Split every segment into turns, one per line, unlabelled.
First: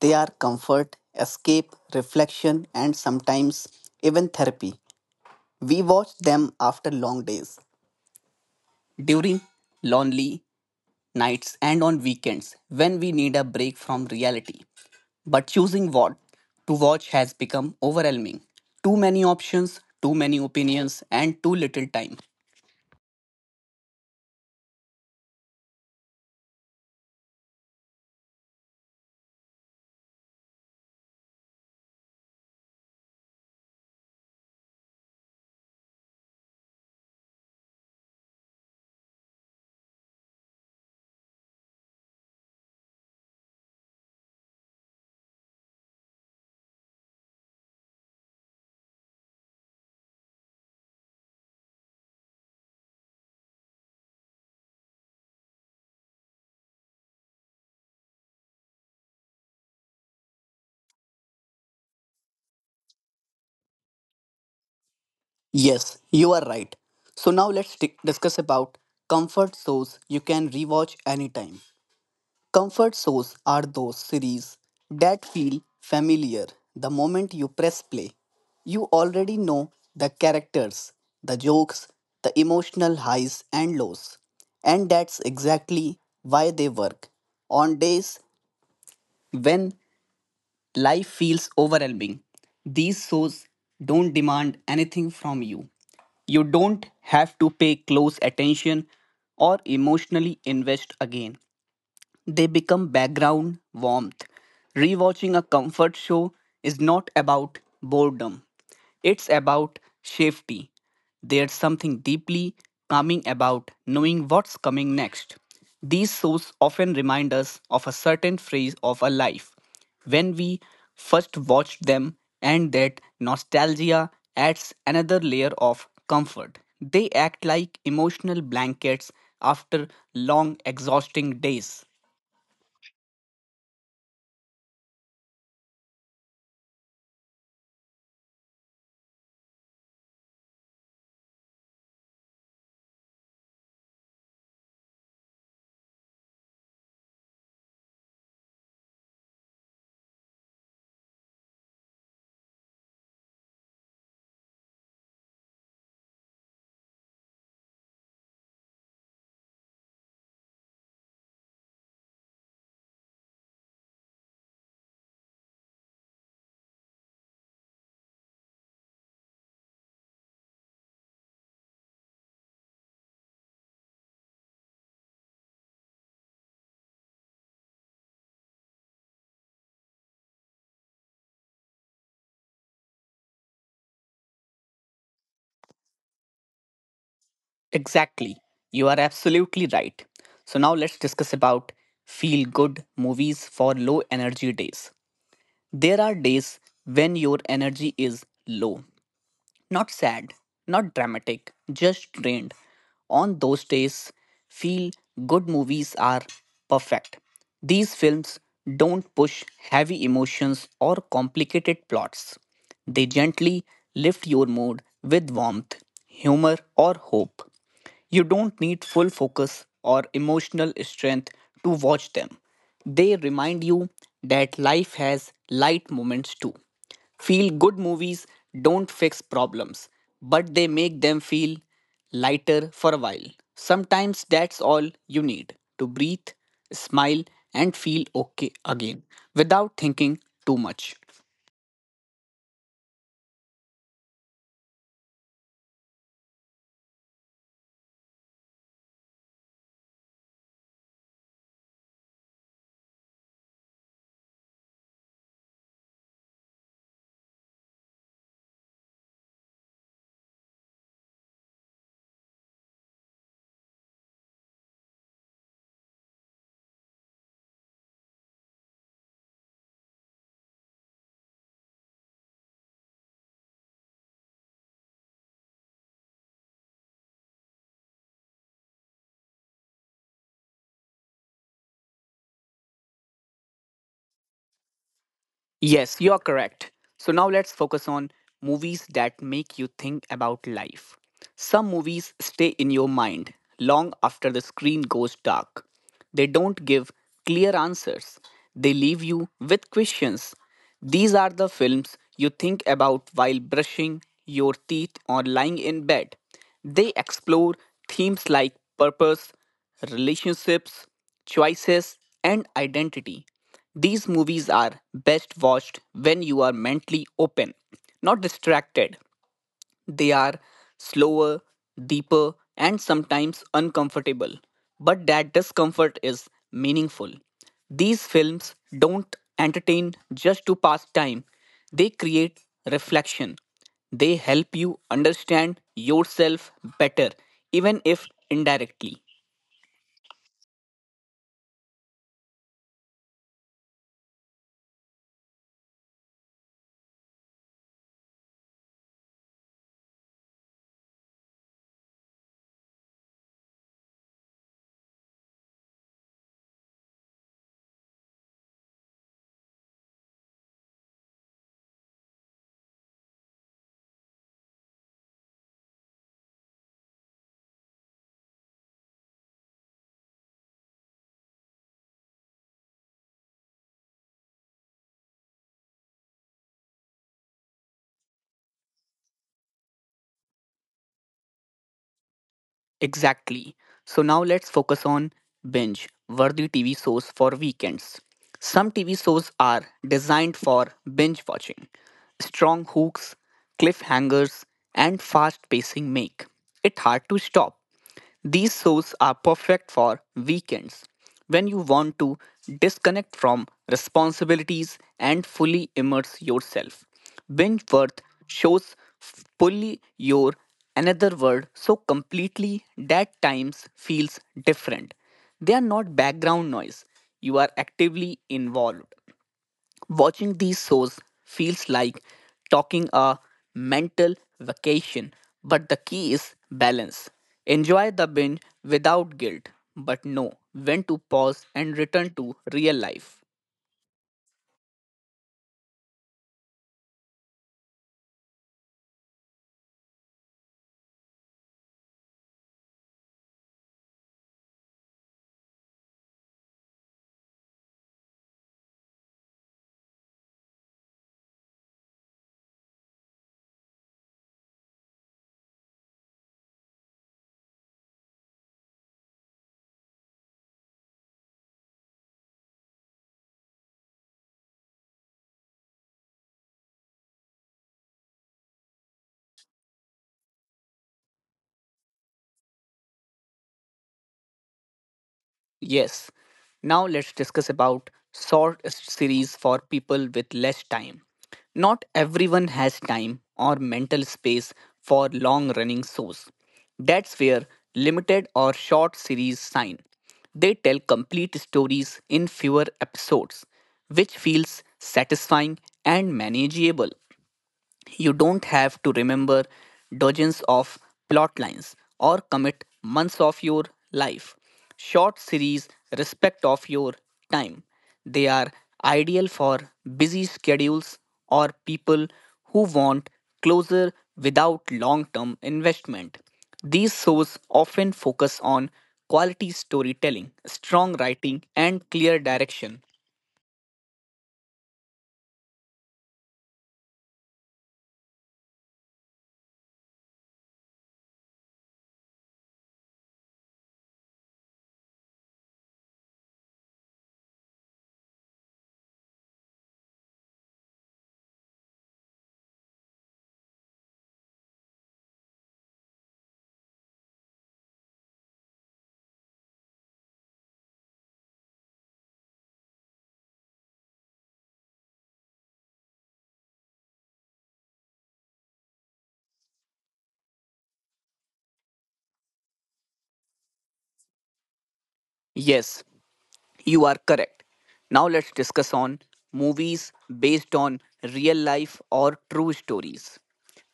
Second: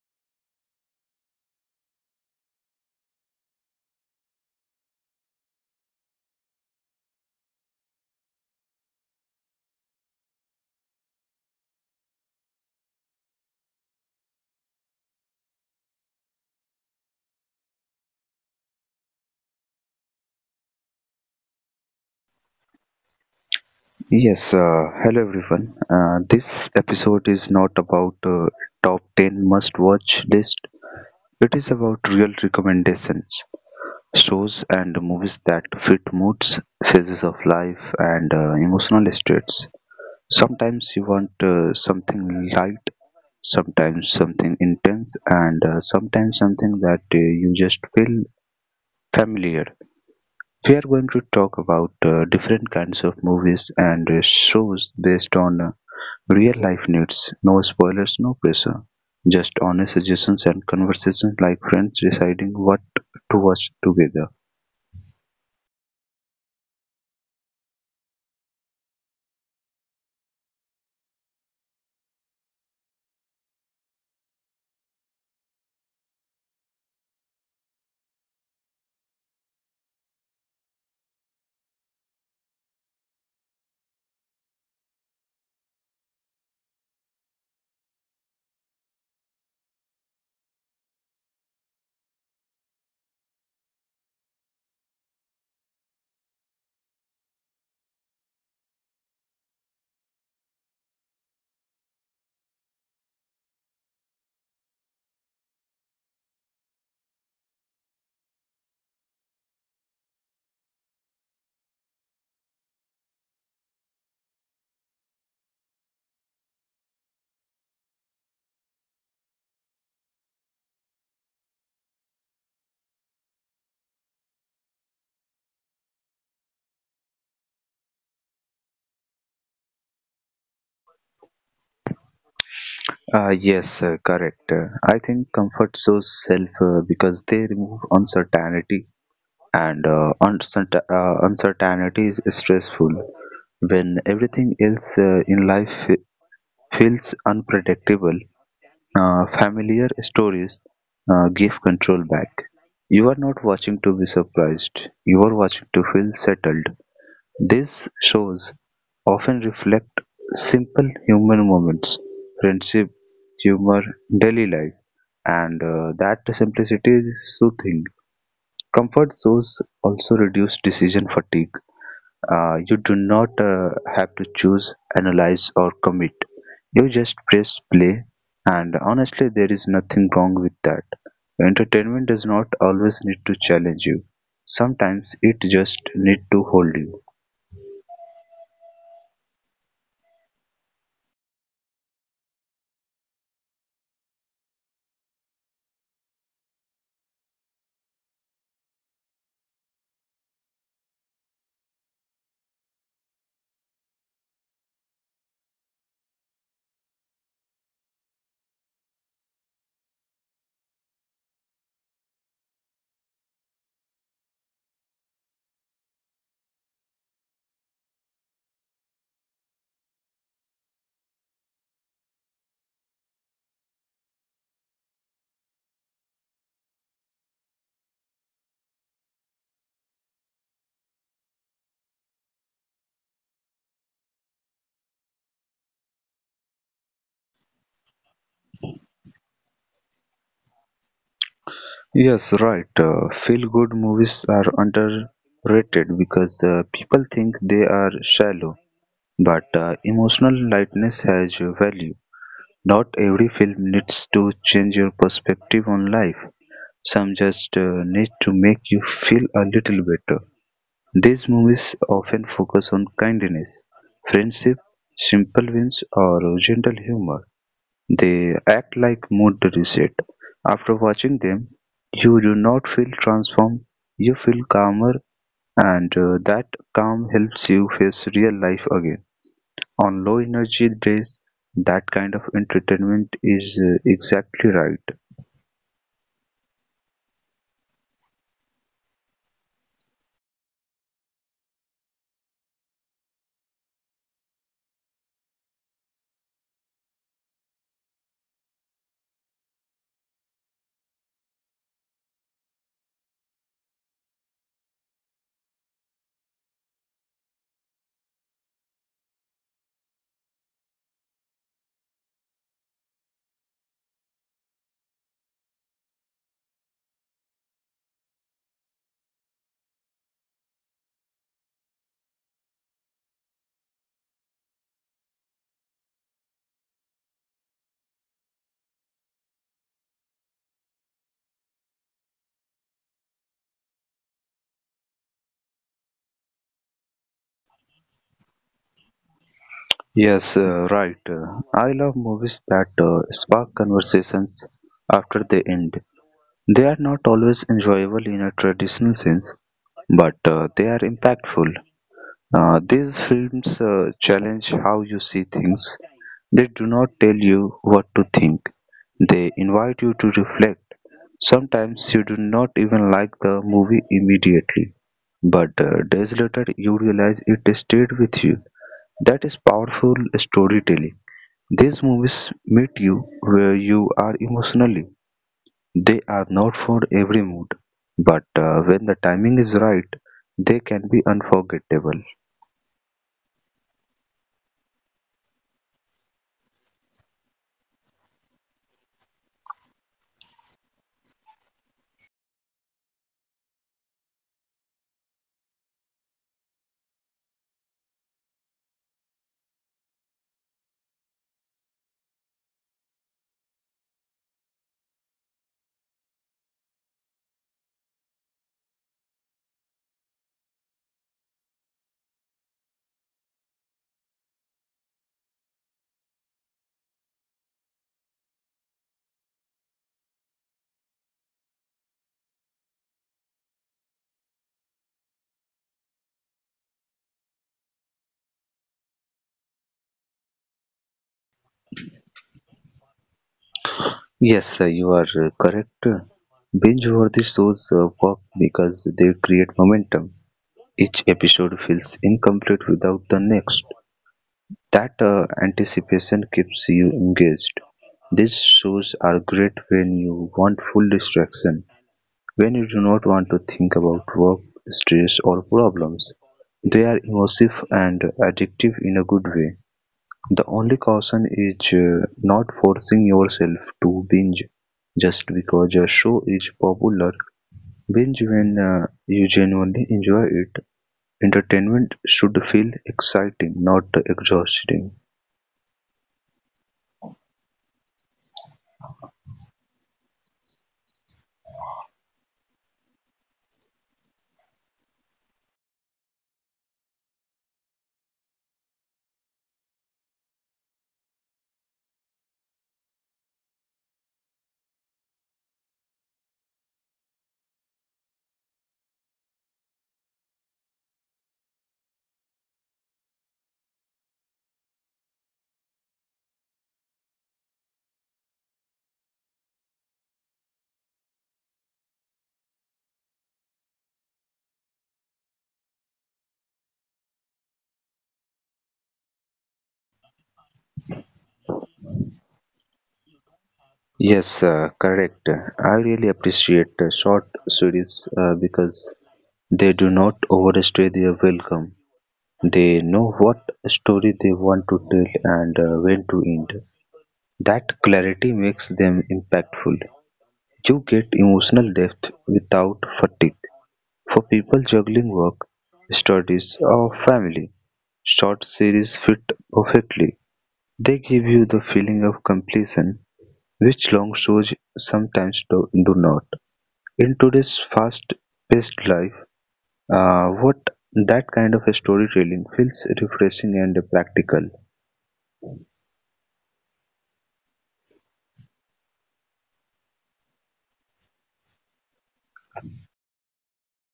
they are comfort, escape, reflection, and sometimes even therapy. We watch them after long days, during lonely nights, and on weekends when we need a break from reality. But choosing what to watch has become overwhelming. Too many options, too many opinions, and too little time.
Yes, hello everyone. This episode is not about top 10 must watch list. It is about real recommendations, shows and movies that fit moods, phases of life and emotional states. Sometimes you want something light, sometimes something intense and sometimes something that you just feel familiar. We are going to talk about different kinds of movies and shows based on real life needs no spoilers, no pressure, just honest suggestions and conversations like friends deciding what to watch together.
Yes, you are right. So now let's discuss about comfort shows you can rewatch anytime. Comfort shows are those series that feel familiar the moment you press play. You already know the characters, the jokes, the emotional highs and lows. And that's exactly why they work. On days when life feels overwhelming, these shows don't demand anything from you. You don't have to pay close attention or emotionally invest again. They become background warmth. Rewatching a comfort show is not about boredom, it's about safety. There's something deeply calming about knowing what's coming next. These shows often remind us of a certain phase of our life when we first watched them, and that nostalgia adds another layer of comfort. They act like emotional blankets after long, exhausting days.
Yes, correct. I think comfort shows self because they remove uncertainty, and uncertainty is stressful. When everything else in life feels unpredictable. Familiar stories give control back. You are not watching to be surprised, you are watching to feel settled. These shows often reflect simple human moments, friendship, humor, daily life, and that simplicity is soothing. Comfort shows also reduce decision fatigue. You do not have to choose, analyze, or commit. You just press play, and honestly, there is nothing wrong with that. Entertainment does not always need to challenge you, sometimes it just need to hold you.
Exactly. You are absolutely right. So now let's discuss about feel good movies for low energy days. There are days when your energy is low, not sad, not dramatic, just drained. On those days, feel good movies are perfect. These films don't push heavy emotions or complicated plots. They gently lift your mood with warmth, humor, or hope. You don't need full focus or emotional strength to watch them. They remind you that life has light moments too. Feel good movies don't fix problems, but they make them feel lighter for a while. Sometimes that's all you need to breathe, smile, and feel okay again without thinking too much.
Yes, right. Feel good movies are underrated because people think they are shallow, but emotional lightness has value. Not every film needs to change your perspective on life. Some just need to make you feel a little better. These movies often focus on kindness, friendship, simple wins, or gentle humor. They act like mood reset. After watching them, you do not feel transformed, you feel calmer, and that calm helps you face real life again. On low energy days, that kind of entertainment is exactly right.
Yes, you're correct. So now let's focus on movies that make you think about life. Some movies stay in your mind long after the screen goes dark. They don't give clear answers, they leave you with questions. These are the films you think about while brushing your teeth or lying in bed. They explore themes like purpose, relationships, choices, and identity. These movies are best watched when you are mentally open, not distracted. They are slower, deeper, and sometimes uncomfortable, but that discomfort is meaningful. These films don't entertain just to pass time, they create reflection. They help you understand yourself better, even if indirectly.
Yes, right. I love movies that spark conversations after they end. They are not always enjoyable in a traditional sense, but they are impactful. These films challenge how you see things. They do not tell you what to think, they invite you to reflect. Sometimes you do not even like the movie immediately, but days later you realize it stayed with you. That is powerful storytelling. These movies meet you where you are emotionally. They are not for every mood, but when the timing is right, they can be unforgettable.
Exactly. So now let's focus on binge worthy TV shows for weekends. Some TV shows are designed for binge watching. Strong hooks, cliffhangers, and fast pacing make it hard to stop. These shows are perfect for weekends when you want to disconnect from responsibilities and fully immerse yourself. Binge worth shows fully your another world so completely that times feels different. They are not background noise. You are actively involved. Watching these shows feels like talking a mental vacation, but the key is balance. Enjoy the binge without guilt, but know when to pause and return to real life.
Yes, sir, you are correct. Binge worthy shows work because they create momentum. Each episode feels incomplete without the next. That anticipation keeps you engaged. These shows are great when you want full distraction. When you do not want to think about work, stress, or problems, they are immersive and addictive in a good way. The only caution is not forcing yourself to binge just because a show is popular. Binge when you genuinely enjoy it. Entertainment should feel exciting, not exhausting.
Yes. Now let's discuss about short series for people with less time. Not everyone has time or mental space for long running shows. That's where limited or short series sign. They tell complete stories in fewer episodes, which feels satisfying and manageable. You don't have to remember dozens of plot lines or commit months of your life. Short series respect of your time. They are ideal for busy schedules or people who want closer without long term investment. These shows often focus on quality storytelling, strong writing, and clear direction.
Yes, correct. I really appreciate short series because they do not overstay their welcome. They know what story they want to tell and when to end. That clarity makes them impactful. You get emotional depth without fatigue. For people juggling work, studies, or family, short series fit perfectly. They give you the feeling of completion, which long shows sometimes do not. In today's fast paced life, what that kind of storytelling feels refreshing and practical.
Yes, you are correct. Now let's discuss on movies based on real life or true stories.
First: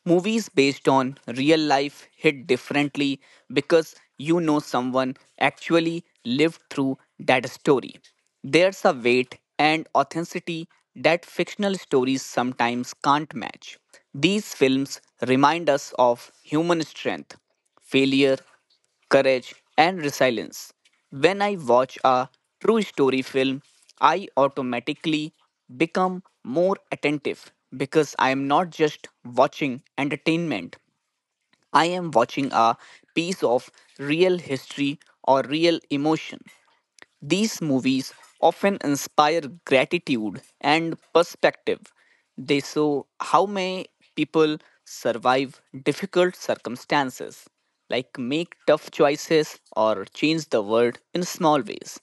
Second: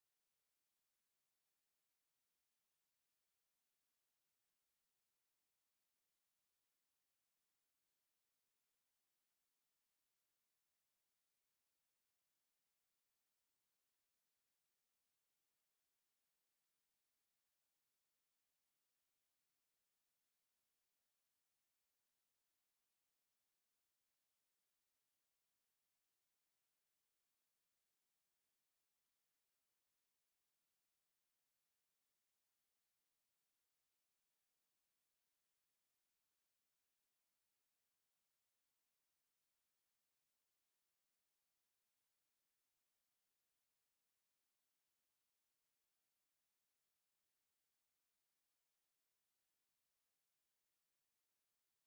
Movies based on real life hit differently because you know someone actually lived through that story. There's a weight and authenticity that fictional stories sometimes can't match. These films remind us of human strength, failure, courage, and resilience. When I watch a true story film, I automatically become more attentive because I am not just watching entertainment, I am watching a piece of real history or real emotion. These movies often inspire gratitude and perspective. They show how may people survive difficult circumstances, like make tough choices or change the world in small ways.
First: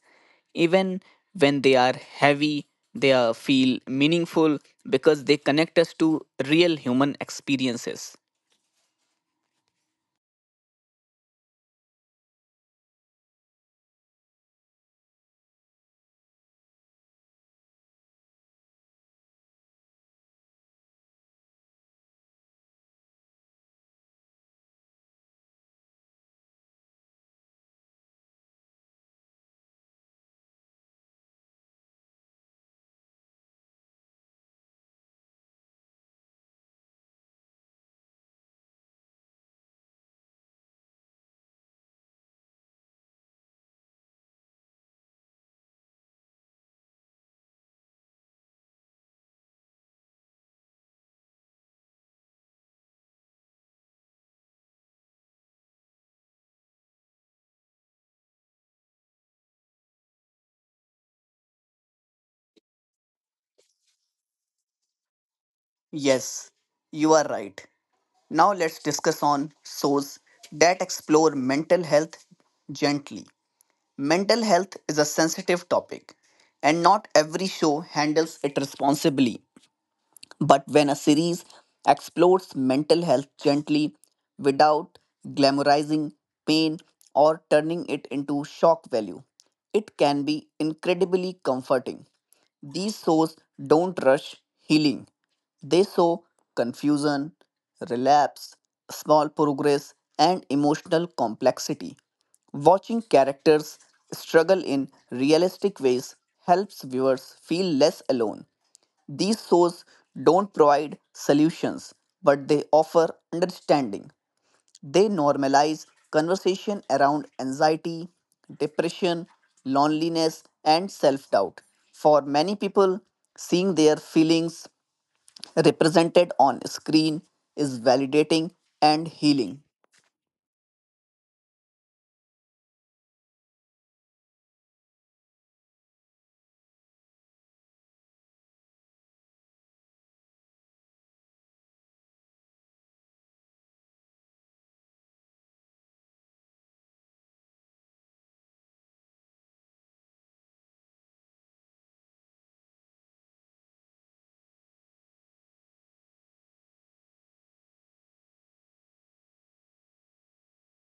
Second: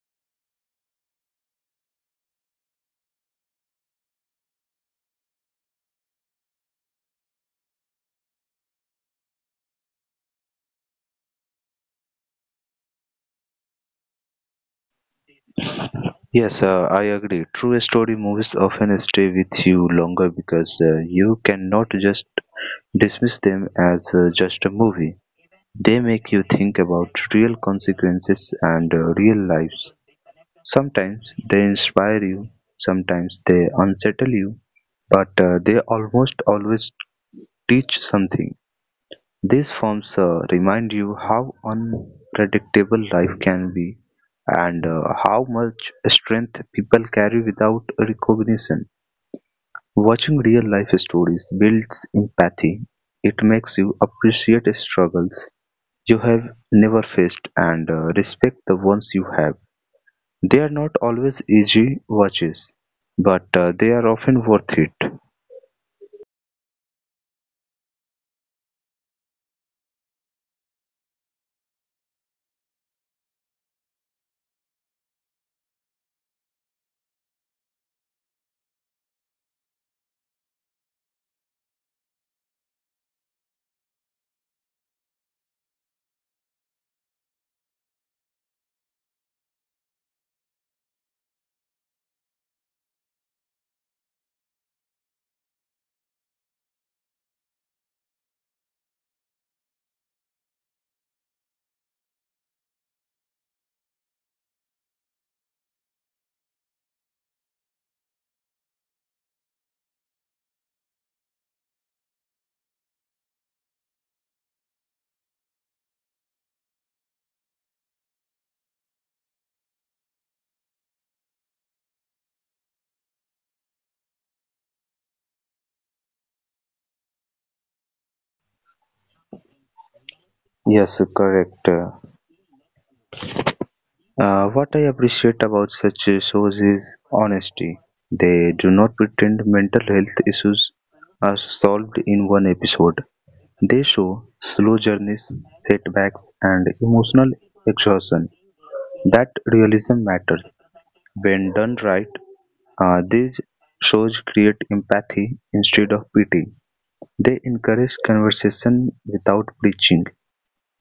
Even when they are heavy, they feel meaningful because they connect us to real human experiences.
Yes, I agree. True story movies often stay with you longer because you cannot just dismiss them as just a movie. They make you think about real consequences and real lives. Sometimes they inspire you, sometimes they unsettle you, but they almost always teach something. These films remind you how unpredictable life can be and how much strength people carry without recognition. Watching real life stories builds empathy. It makes you appreciate struggles you have never faced and respect the ones you have. They are not always easy watches, but they are often worth it.
Yes, you are right. Now let's discuss on shows that explore mental health gently. Mental health is a sensitive topic and not every show handles it responsibly. But when a series explores mental health gently without glamorizing pain or turning it into shock value, it can be incredibly comforting. These shows don't rush healing, they show confusion, relapse, small progress, and emotional complexity. Watching characters struggle in realistic ways helps viewers feel less alone. These shows don't provide solutions, but they offer understanding. They normalize conversation around anxiety, depression, loneliness, and self doubt. For many people, seeing their feelings represented on screen is validating and healing.
Yes, correct. What I appreciate about such shows is honesty. They do not pretend mental health issues are solved in one episode. They show slow journeys, setbacks, and emotional exhaustion. That realism matters. When done right, these shows create empathy instead of pity. They encourage conversation without preaching.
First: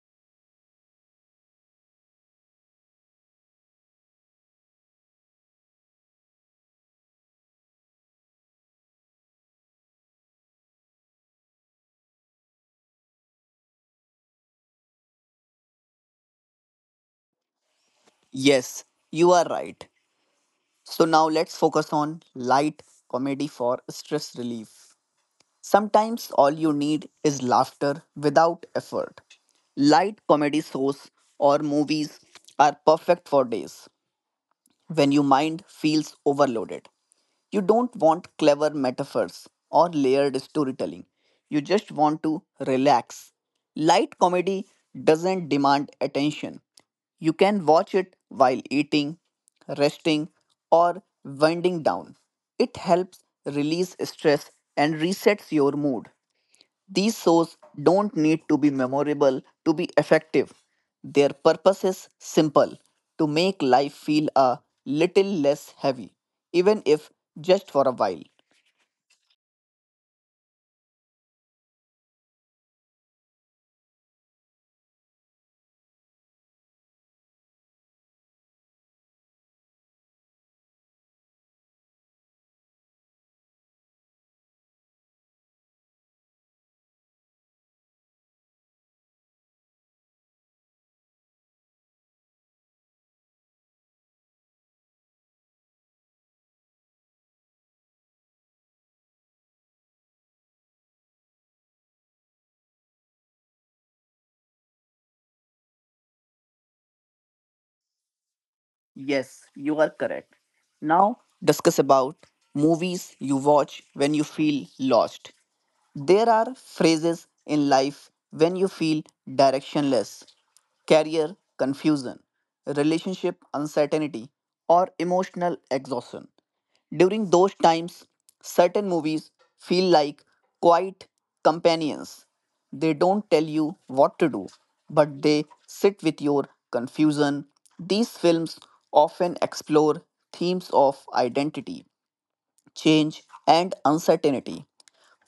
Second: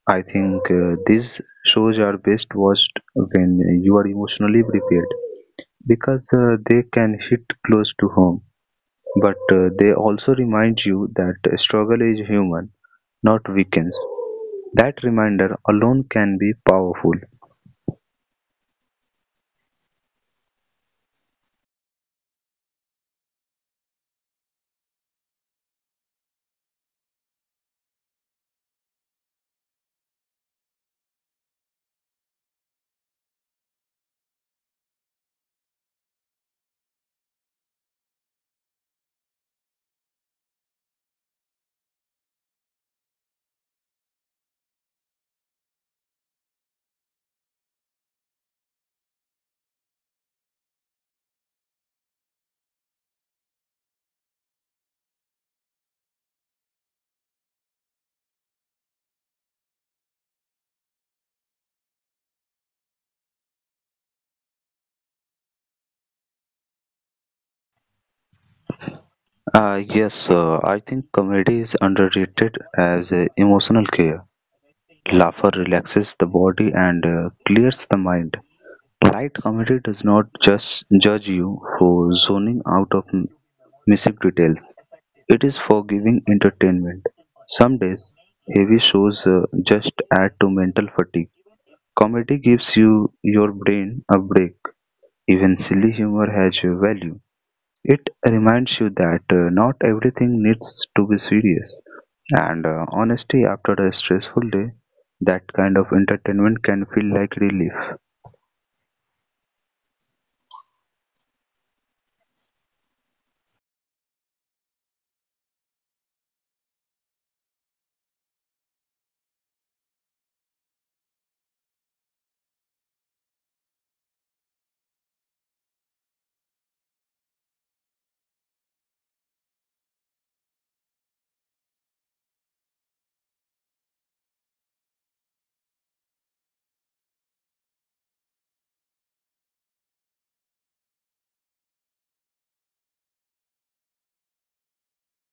I think these shows are best watched when you are emotionally prepared. Because they can hit close to home, but they also remind you that struggle is human, not weakness. That reminder alone can be powerful.
Yes, you are right. So now let's focus on light comedy for stress relief. Sometimes all you need is laughter without effort. Light comedy shows or movies are perfect for days when your mind feels overloaded. You don't want clever metaphors or layered storytelling. You just want to relax. Light comedy doesn't demand attention. You can watch it while eating, resting, or winding down. It helps release stress and resets your mood. These shows don't need to be memorable to be effective. Their purpose is simple to make life feel a little less heavy, even if just for a while.
Yes, I think comedy is underrated as emotional care. Laughter relaxes the body and clears the mind. Light comedy does not just judge you for zoning out of missive details. It is for giving entertainment. Some days, heavy shows just add to mental fatigue. Comedy gives you your brain a break. Even silly humor has a value. It reminds you that not everything needs to be serious. And honestly, after a stressful day, that kind of entertainment can feel like relief.
Yes, you are correct. Now, discuss about movies you watch when you feel lost. There are phrases in life when you feel directionless career confusion, relationship uncertainty, or emotional exhaustion. During those times, certain movies feel like quiet companions. They don't tell you what to do, but they sit with your confusion. These films often explore themes of identity change, and uncertainty.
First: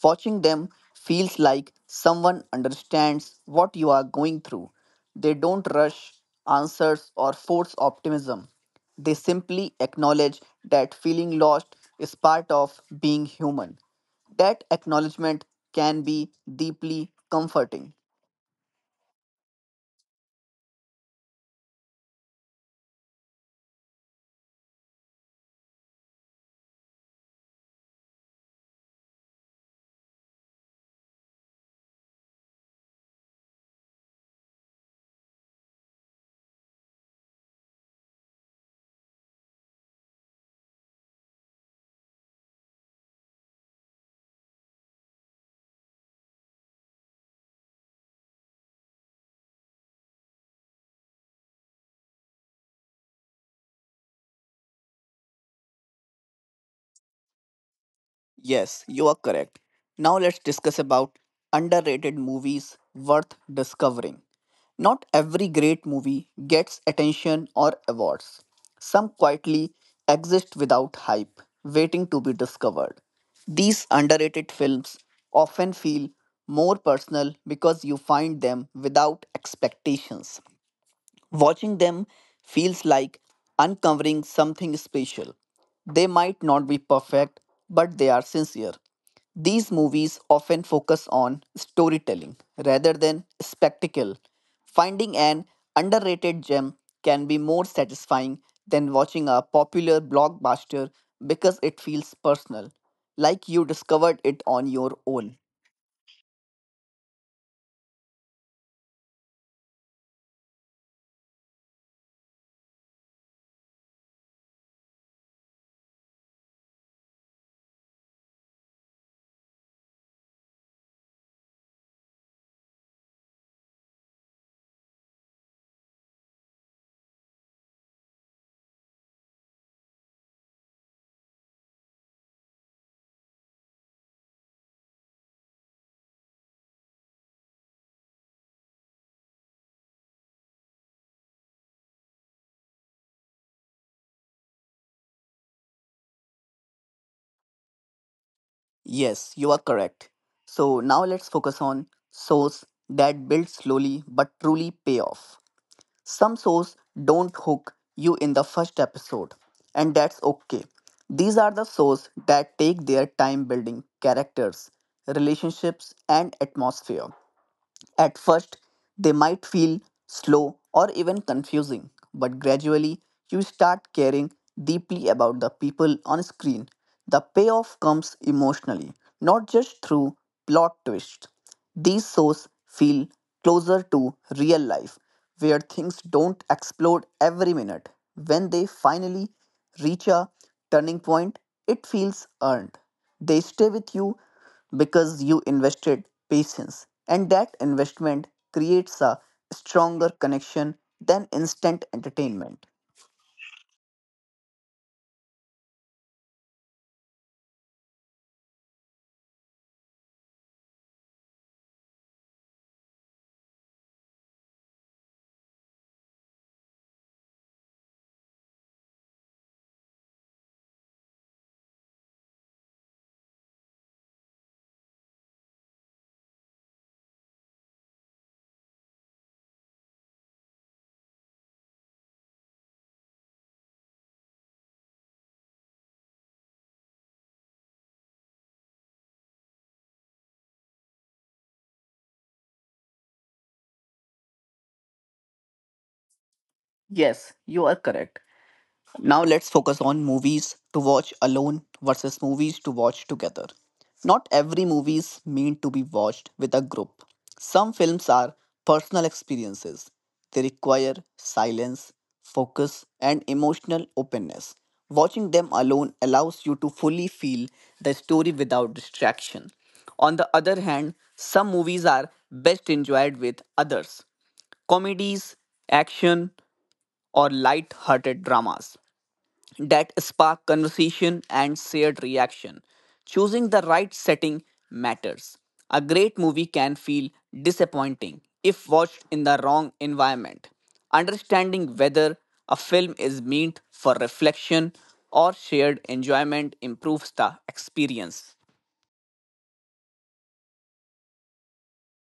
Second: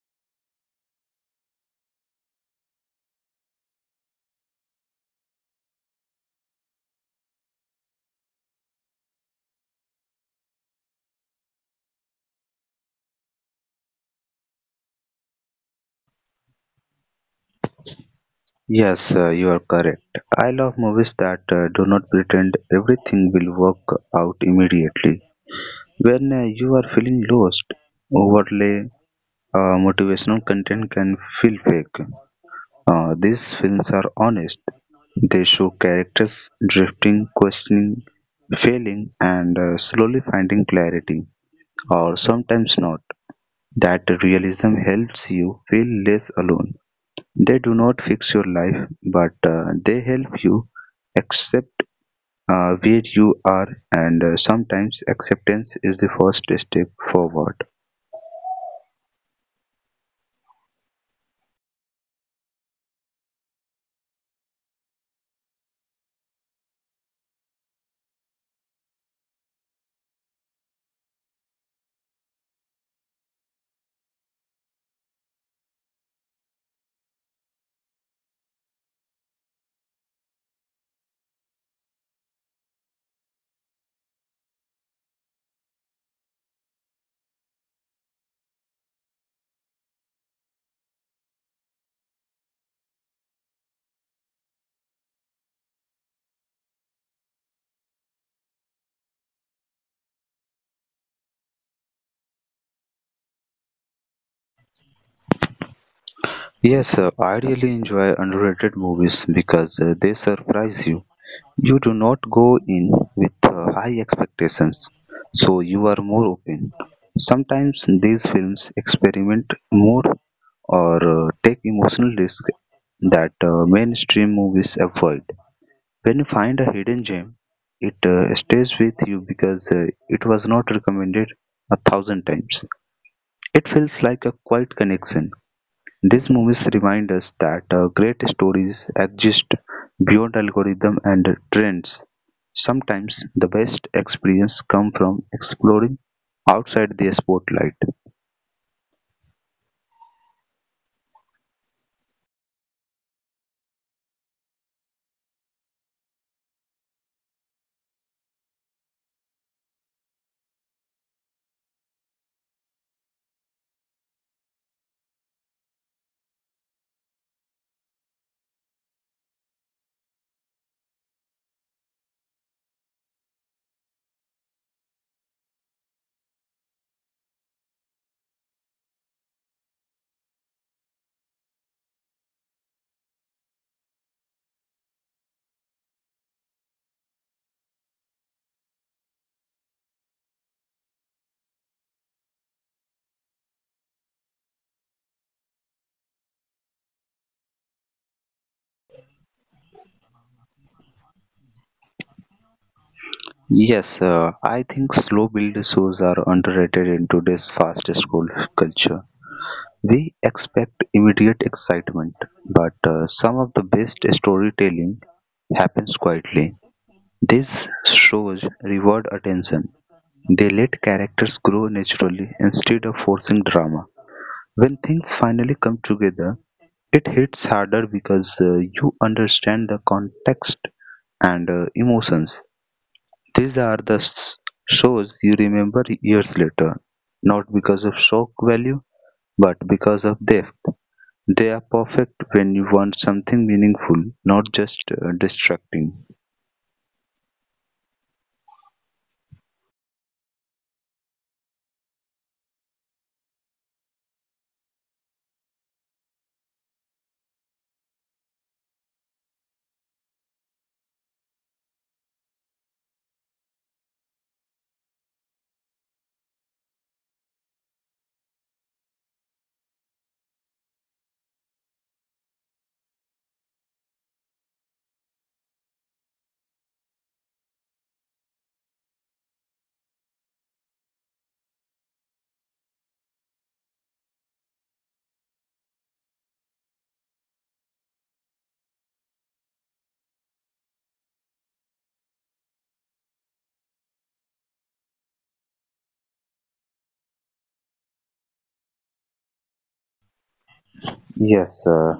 Watching them feels like someone understands what you are going through. They don't rush answers or force optimism. They simply acknowledge that feeling lost is part of being human. That acknowledgement can be deeply comforting.
Yes, you are correct. I love movies that do not pretend everything will work out immediately. When you are feeling lost, overlay motivational content can feel fake. These films are honest. They show characters drifting, questioning, failing, and slowly finding clarity, or sometimes not. That realism helps you feel less alone. They do not fix your life, but they help you accept where you are, and sometimes acceptance is the first step forward.
Yes, you are correct. Now let's discuss about underrated movies worth discovering. Not every great movie gets attention or awards. Some quietly exist without hype, waiting to be discovered. These underrated films often feel more personal because you find them without expectations. Watching them feels like uncovering something special. They might not be perfect, but they are sincere. These movies often focus on storytelling rather than spectacle. Finding an underrated gem can be more satisfying than watching a popular blockbuster because it feels personal, like you discovered it on your own.
Yes, sir, I really enjoy underrated movies because they surprise you. You do not go in with high expectations, so you are more open. Sometimes these films experiment more or take emotional risks that mainstream movies avoid. When you find a hidden gem, it stays with you because it was not recommended a thousand times. It feels like a quiet connection. These movies remind us that great stories exist beyond algorithm and trends. Sometimes the best experience come from exploring outside the spotlight.
Yes, you are correct. So now let's focus on source that build slowly but truly pay off. Some source don't hook you in the first episode, and that's okay. These are the source that take their time building characters, relationships, and atmosphere. At first, they might feel slow or even confusing, but gradually you start caring deeply about the people on screen. The payoff comes emotionally, not just through plot twists. These shows feel closer to real life, where things don't explode every minute. When they finally reach a turning point, it feels earned. They stay with you because you invested patience and that investment creates a stronger connection than instant entertainment.
Yes, I think slow build shows are underrated in today's fast school culture. We expect immediate excitement, but some of the best storytelling happens quietly. These shows reward attention. They let characters grow naturally instead of forcing drama. When things finally come together, it hits harder because you understand the context and emotions. These are the shows you remember years later, not because of shock value, but because of depth. They are perfect when you want something meaningful, not just distracting.
Yes, you are correct. Now let's focus on movies to watch alone versus movies to watch together. Not every movie is meant to be watched with a group. Some films are personal experiences. They require silence, focus, and emotional openness. Watching them alone allows you to fully feel the story without distraction. On the other hand, some movies are best enjoyed with others comedies, action, or light hearted dramas that spark conversation and shared reaction. Choosing the right setting matters. A great movie can feel disappointing if watched in the wrong environment. Understanding whether a film is meant for reflection or shared enjoyment improves the experience.
Yes, uh,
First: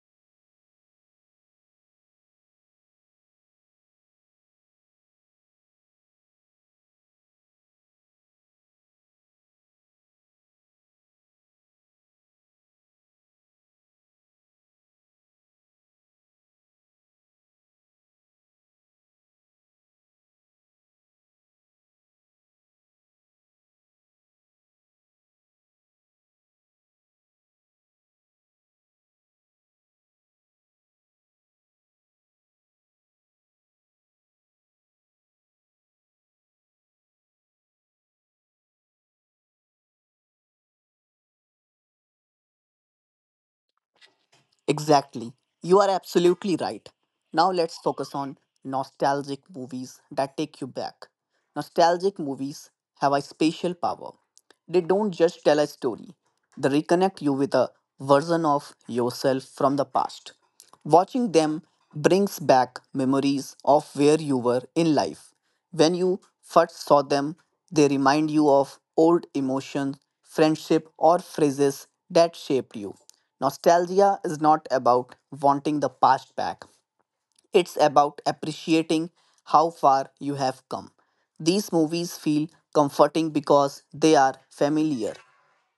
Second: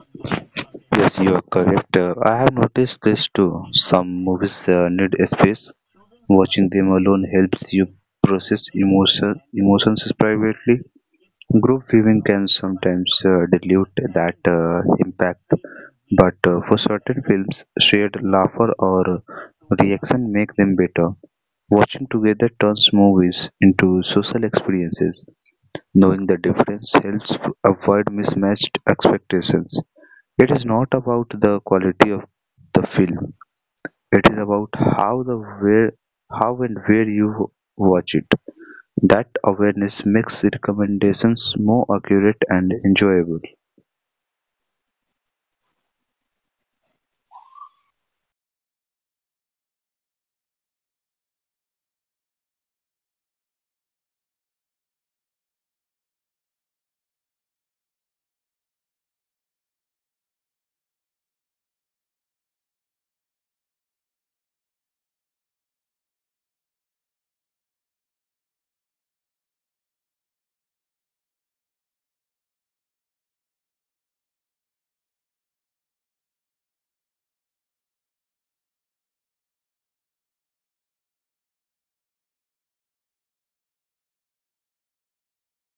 Yes, you are correct. I have noticed this too. Some movies need a space. Watching them alone helps you process emotions privately. Group viewing can sometimes dilute that impact, but for certain films, shared laughter or reaction make them better. Watching together turns movies into social experiences. Knowing the difference helps avoid mismatched expectations. It is not about the quality of the film, it is about how the where how and where you watch it. That awareness makes recommendations more accurate and enjoyable.
Exactly. You are absolutely right. Now let's focus on nostalgic movies that take you back. Nostalgic movies have a special power. They don't just tell a story, they reconnect you with a version of yourself from the past. Watching them brings back memories of where you were in life. When you first saw them, they remind you of old emotions, friendship, or phrases that shaped you. Nostalgia is not about wanting the past back, it's about appreciating how far you have come. These movies feel comforting because they are familiar.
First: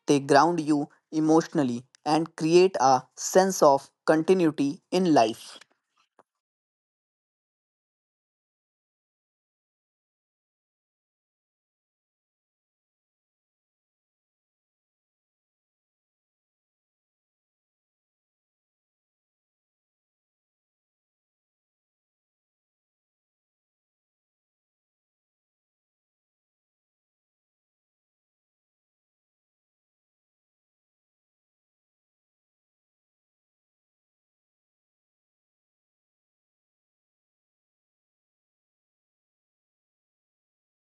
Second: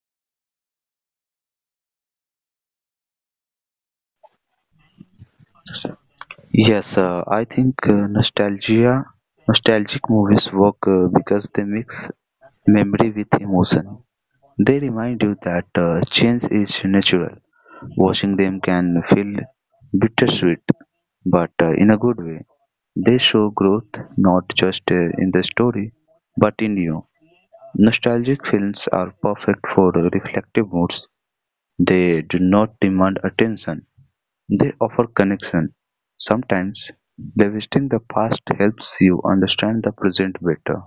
They ground you emotionally and create a sense of continuity in life.
Yes, I think nostalgia nostalgic movies work because they mix memory with emotion. They remind you that change is natural. Watching them can feel bittersweet, but in a good way. They show growth not just in the story, but in you. Nostalgic films are perfect for reflective moods. They do not demand attention, they offer connection. Sometimes, revisiting the past helps you understand the present better.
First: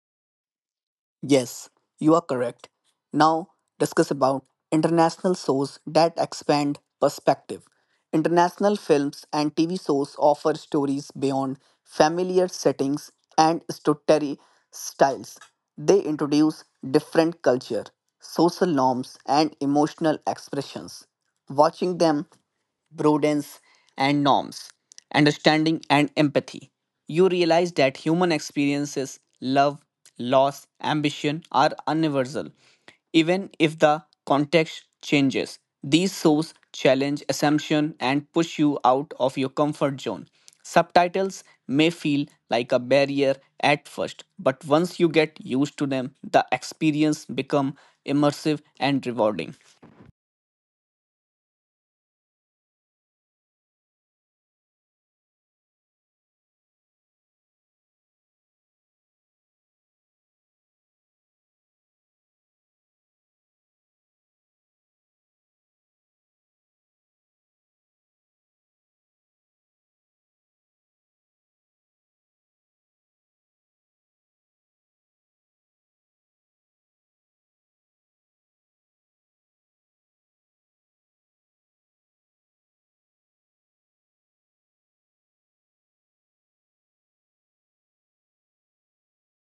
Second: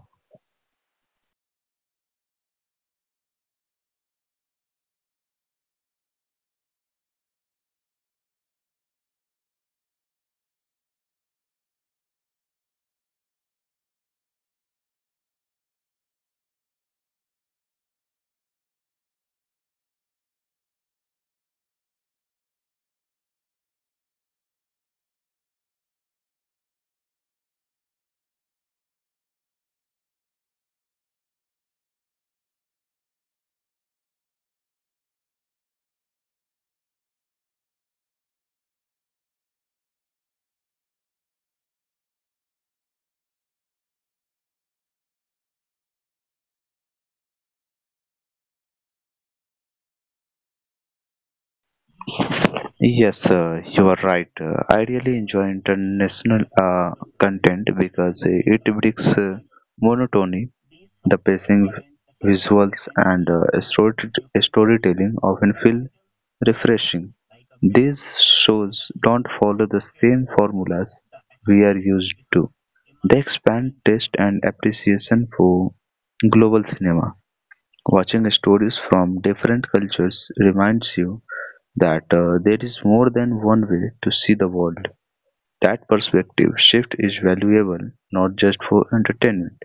Yes, you are correct. Now discuss about international shows that expand perspective. International films and TV shows offer stories beyond familiar settings and story styles. They introduce different culture, social norms, and emotional expressions. Watching them broadens and norms, understanding and empathy. You realize that human experiences, love, loss, ambition are universal even if the context changes. These shows challenge assumption and push you out of your comfort zone. Subtitles may feel like a barrier at first, but once you get used to them, the experience become immersive and rewarding.
Yes, you are right. I really enjoy international content because it breaks monotony. The pacing, visuals, and storytelling often feel refreshing. These shows don't follow the same formulas we are used to. They expand taste and appreciation for global cinema. Watching stories from different cultures reminds you that there is more than one way to see the world. That perspective shift is valuable not just for entertainment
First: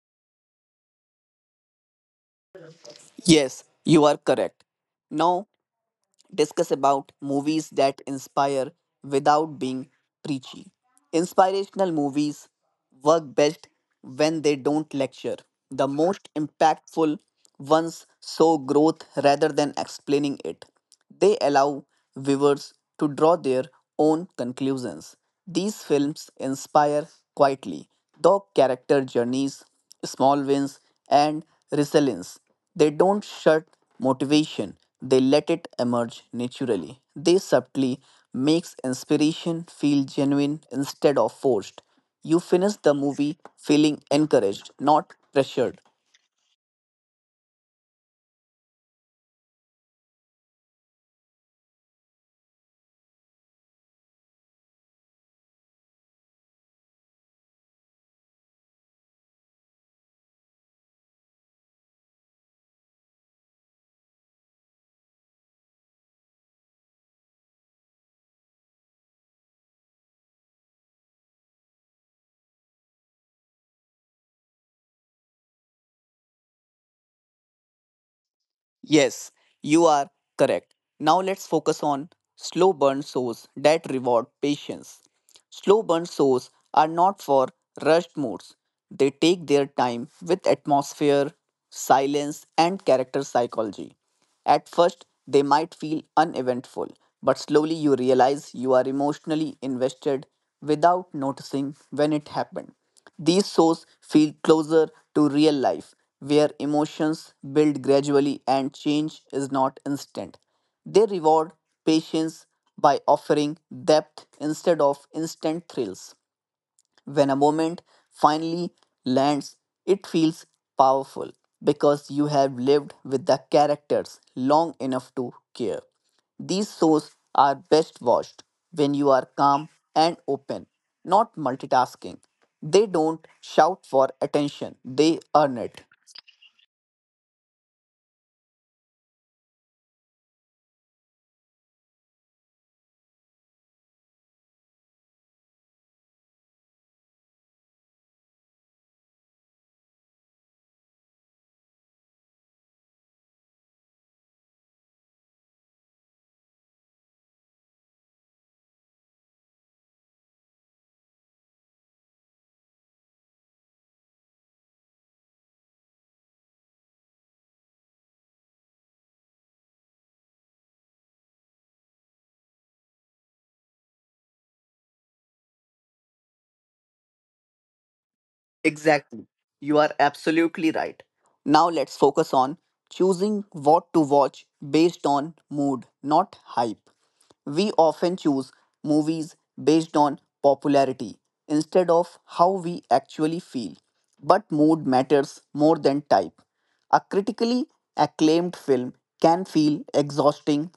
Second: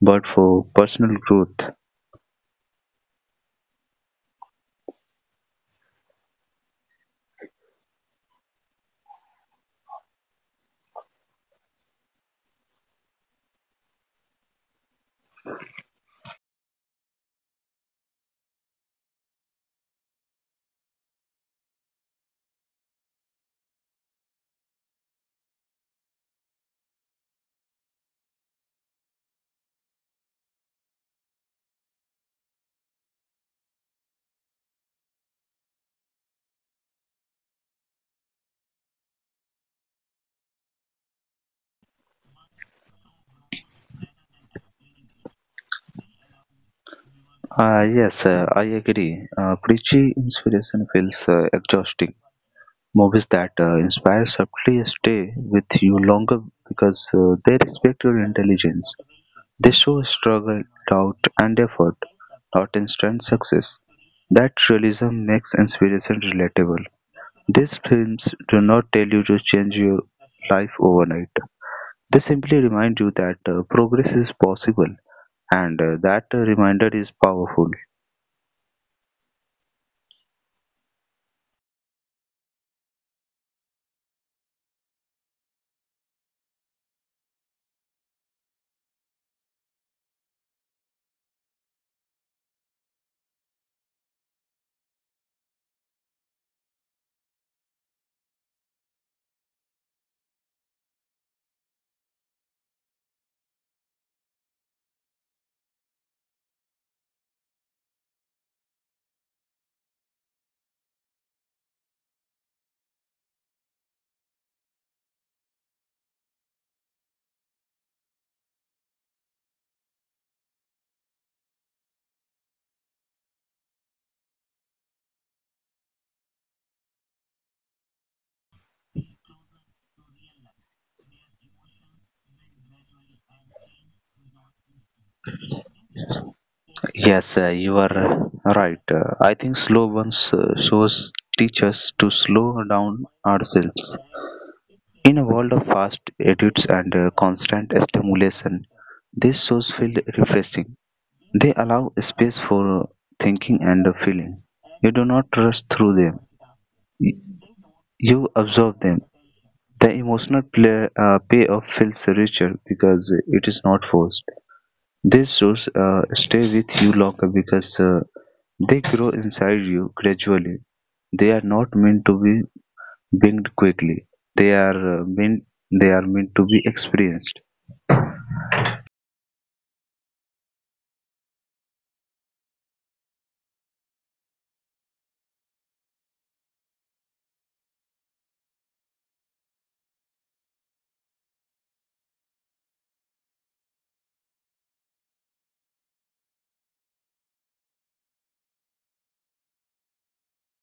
but for personal growth.
Yes, you are correct. Now discuss about movies that inspire without being preachy. Inspirational movies work best when they don't lecture. The most impactful ones show growth rather than explaining it. They allow viewers to draw their own conclusions. These films inspire quietly, though character journeys, small wins, and resilience they don't shut motivation, they let it emerge naturally. They subtly makes inspiration feel genuine instead of forced. You finish the movie feeling encouraged, not pressured.
Yes, I agree. Preachy inspiration feels exhausting. Movies that inspire subtly stay with you longer because they respect your intelligence. They show struggle, doubt, and effort, not instant success. That realism makes inspiration relatable. These films do not tell you to change your life overnight. They simply remind you that progress is possible, and that reminder is powerful.
Yes, you are correct. Now let's focus on slow burn shows that reward patience. Slow burn shows are not for rushed moods. They take their time with atmosphere, silence, and character psychology. At first, they might feel uneventful, but slowly you realize you are emotionally invested without noticing when it happened. These shows feel closer to real life, where emotions build gradually and change is not instant. They reward patience by offering depth instead of instant thrills. When a moment finally lands, it feels powerful because you have lived with the characters long enough to care. These shows are best watched when you are calm and open, not multitasking. They don't shout for attention, they earn it.
Yes, you are right. I think slow ones shows teach us to slow down ourselves. In a world of fast edits and constant stimulation, these shows feel refreshing. They allow space for thinking and feeling. You do not rush through them. Y- You observe them. The emotional payoff feels richer because it is not forced. These shows stay with you longer because they grow inside you gradually. They are not meant to be binged quickly. They are meant to be experienced.
Exactly. You are absolutely right. Now let's focus on choosing what to watch based on mood, not hype. We often choose movies based on popularity instead of how we actually feel. But mood matters more than type. A critically acclaimed film can feel exhausting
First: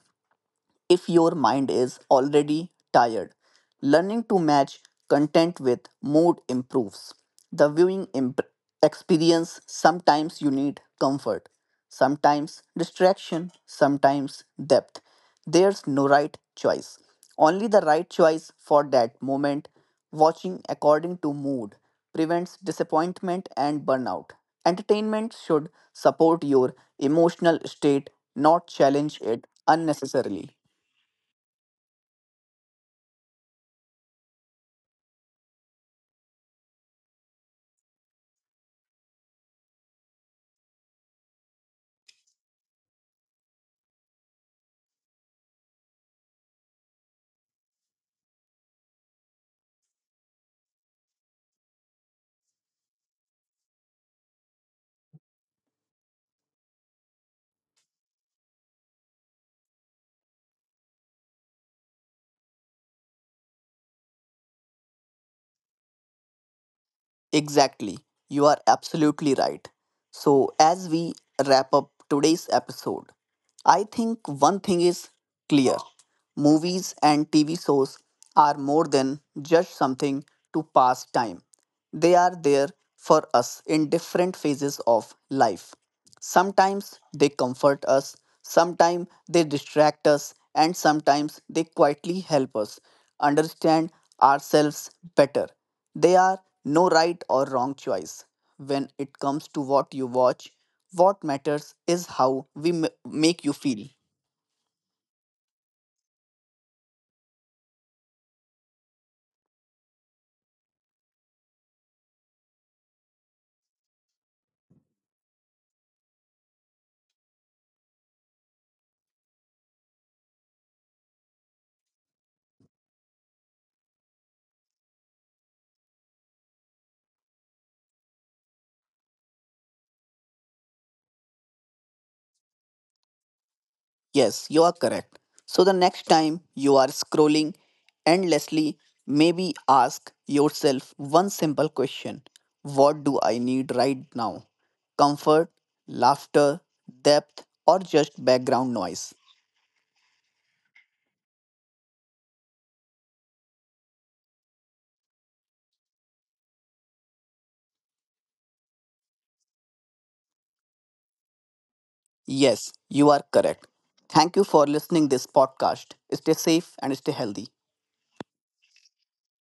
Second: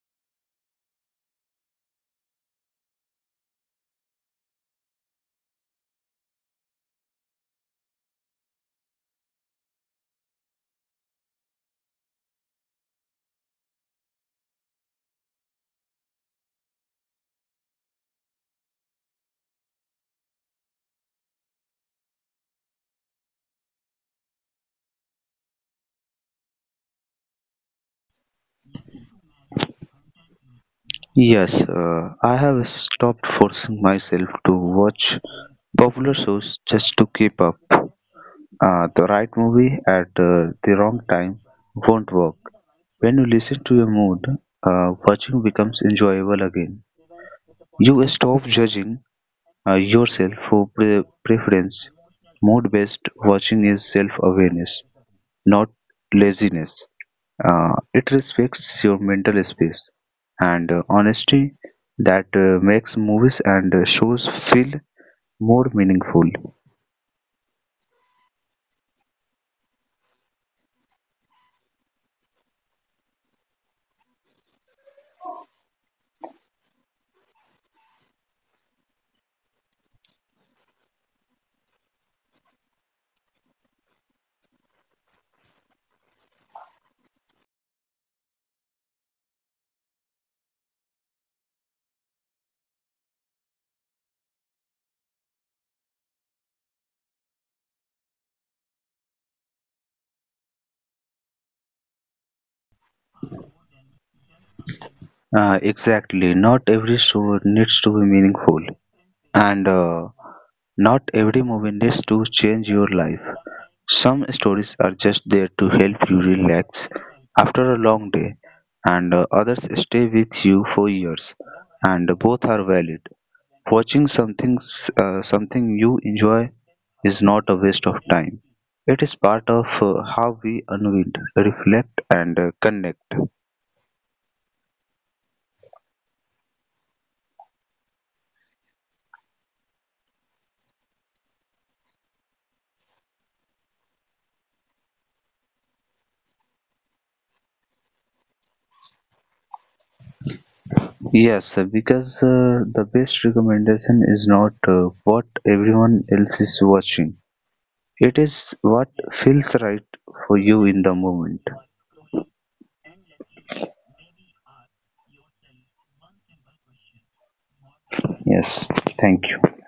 if your mind is already tired. Learning to match content with mood improves the viewing experience. Sometimes you need comfort, sometimes distraction, sometimes depth. There's no right choice, only the right choice for that moment. Watching according to mood prevents disappointment and burnout. Entertainment should support your emotional state, not challenge it unnecessarily.
Yes, I have stopped forcing myself to watch popular shows just to keep up. The right movie at the wrong time won't work. When you listen to your mood, watching becomes enjoyable again. You stop judging yourself for preference. Mode based watching is self awareness, not laziness. It respects your mental space and honesty that makes movies and shows feel more meaningful.
Exactly. You are absolutely right. So, as we wrap up today's episode, I think one thing is clear movies and TV shows are more than just something to pass time, they are there for us in different phases of life. Sometimes they comfort us, sometimes they distract us, and sometimes they quietly help us understand ourselves better. They are no right or wrong choice. When it comes to what you watch, what matters is how we make you feel.
Exactly, not every show needs to be meaningful. And not every movie needs to change your life. Some stories are just there to help you relax after a long day, and others stay with you for years, and both are valid. Watching something you enjoy is not a waste of time. It is part of how we unwind, reflect, and connect.
Yes, you are correct. So the next time you are scrolling endlessly, maybe ask yourself one simple question What do I need right now? Comfort, laughter, depth, or just background noise?
Yes, because the best recommendation is not what everyone else is watching. It is what feels right for you in the moment.
Yes, you are correct. Thank you for listening this podcast. Stay safe and stay healthy.
Yes, thank you.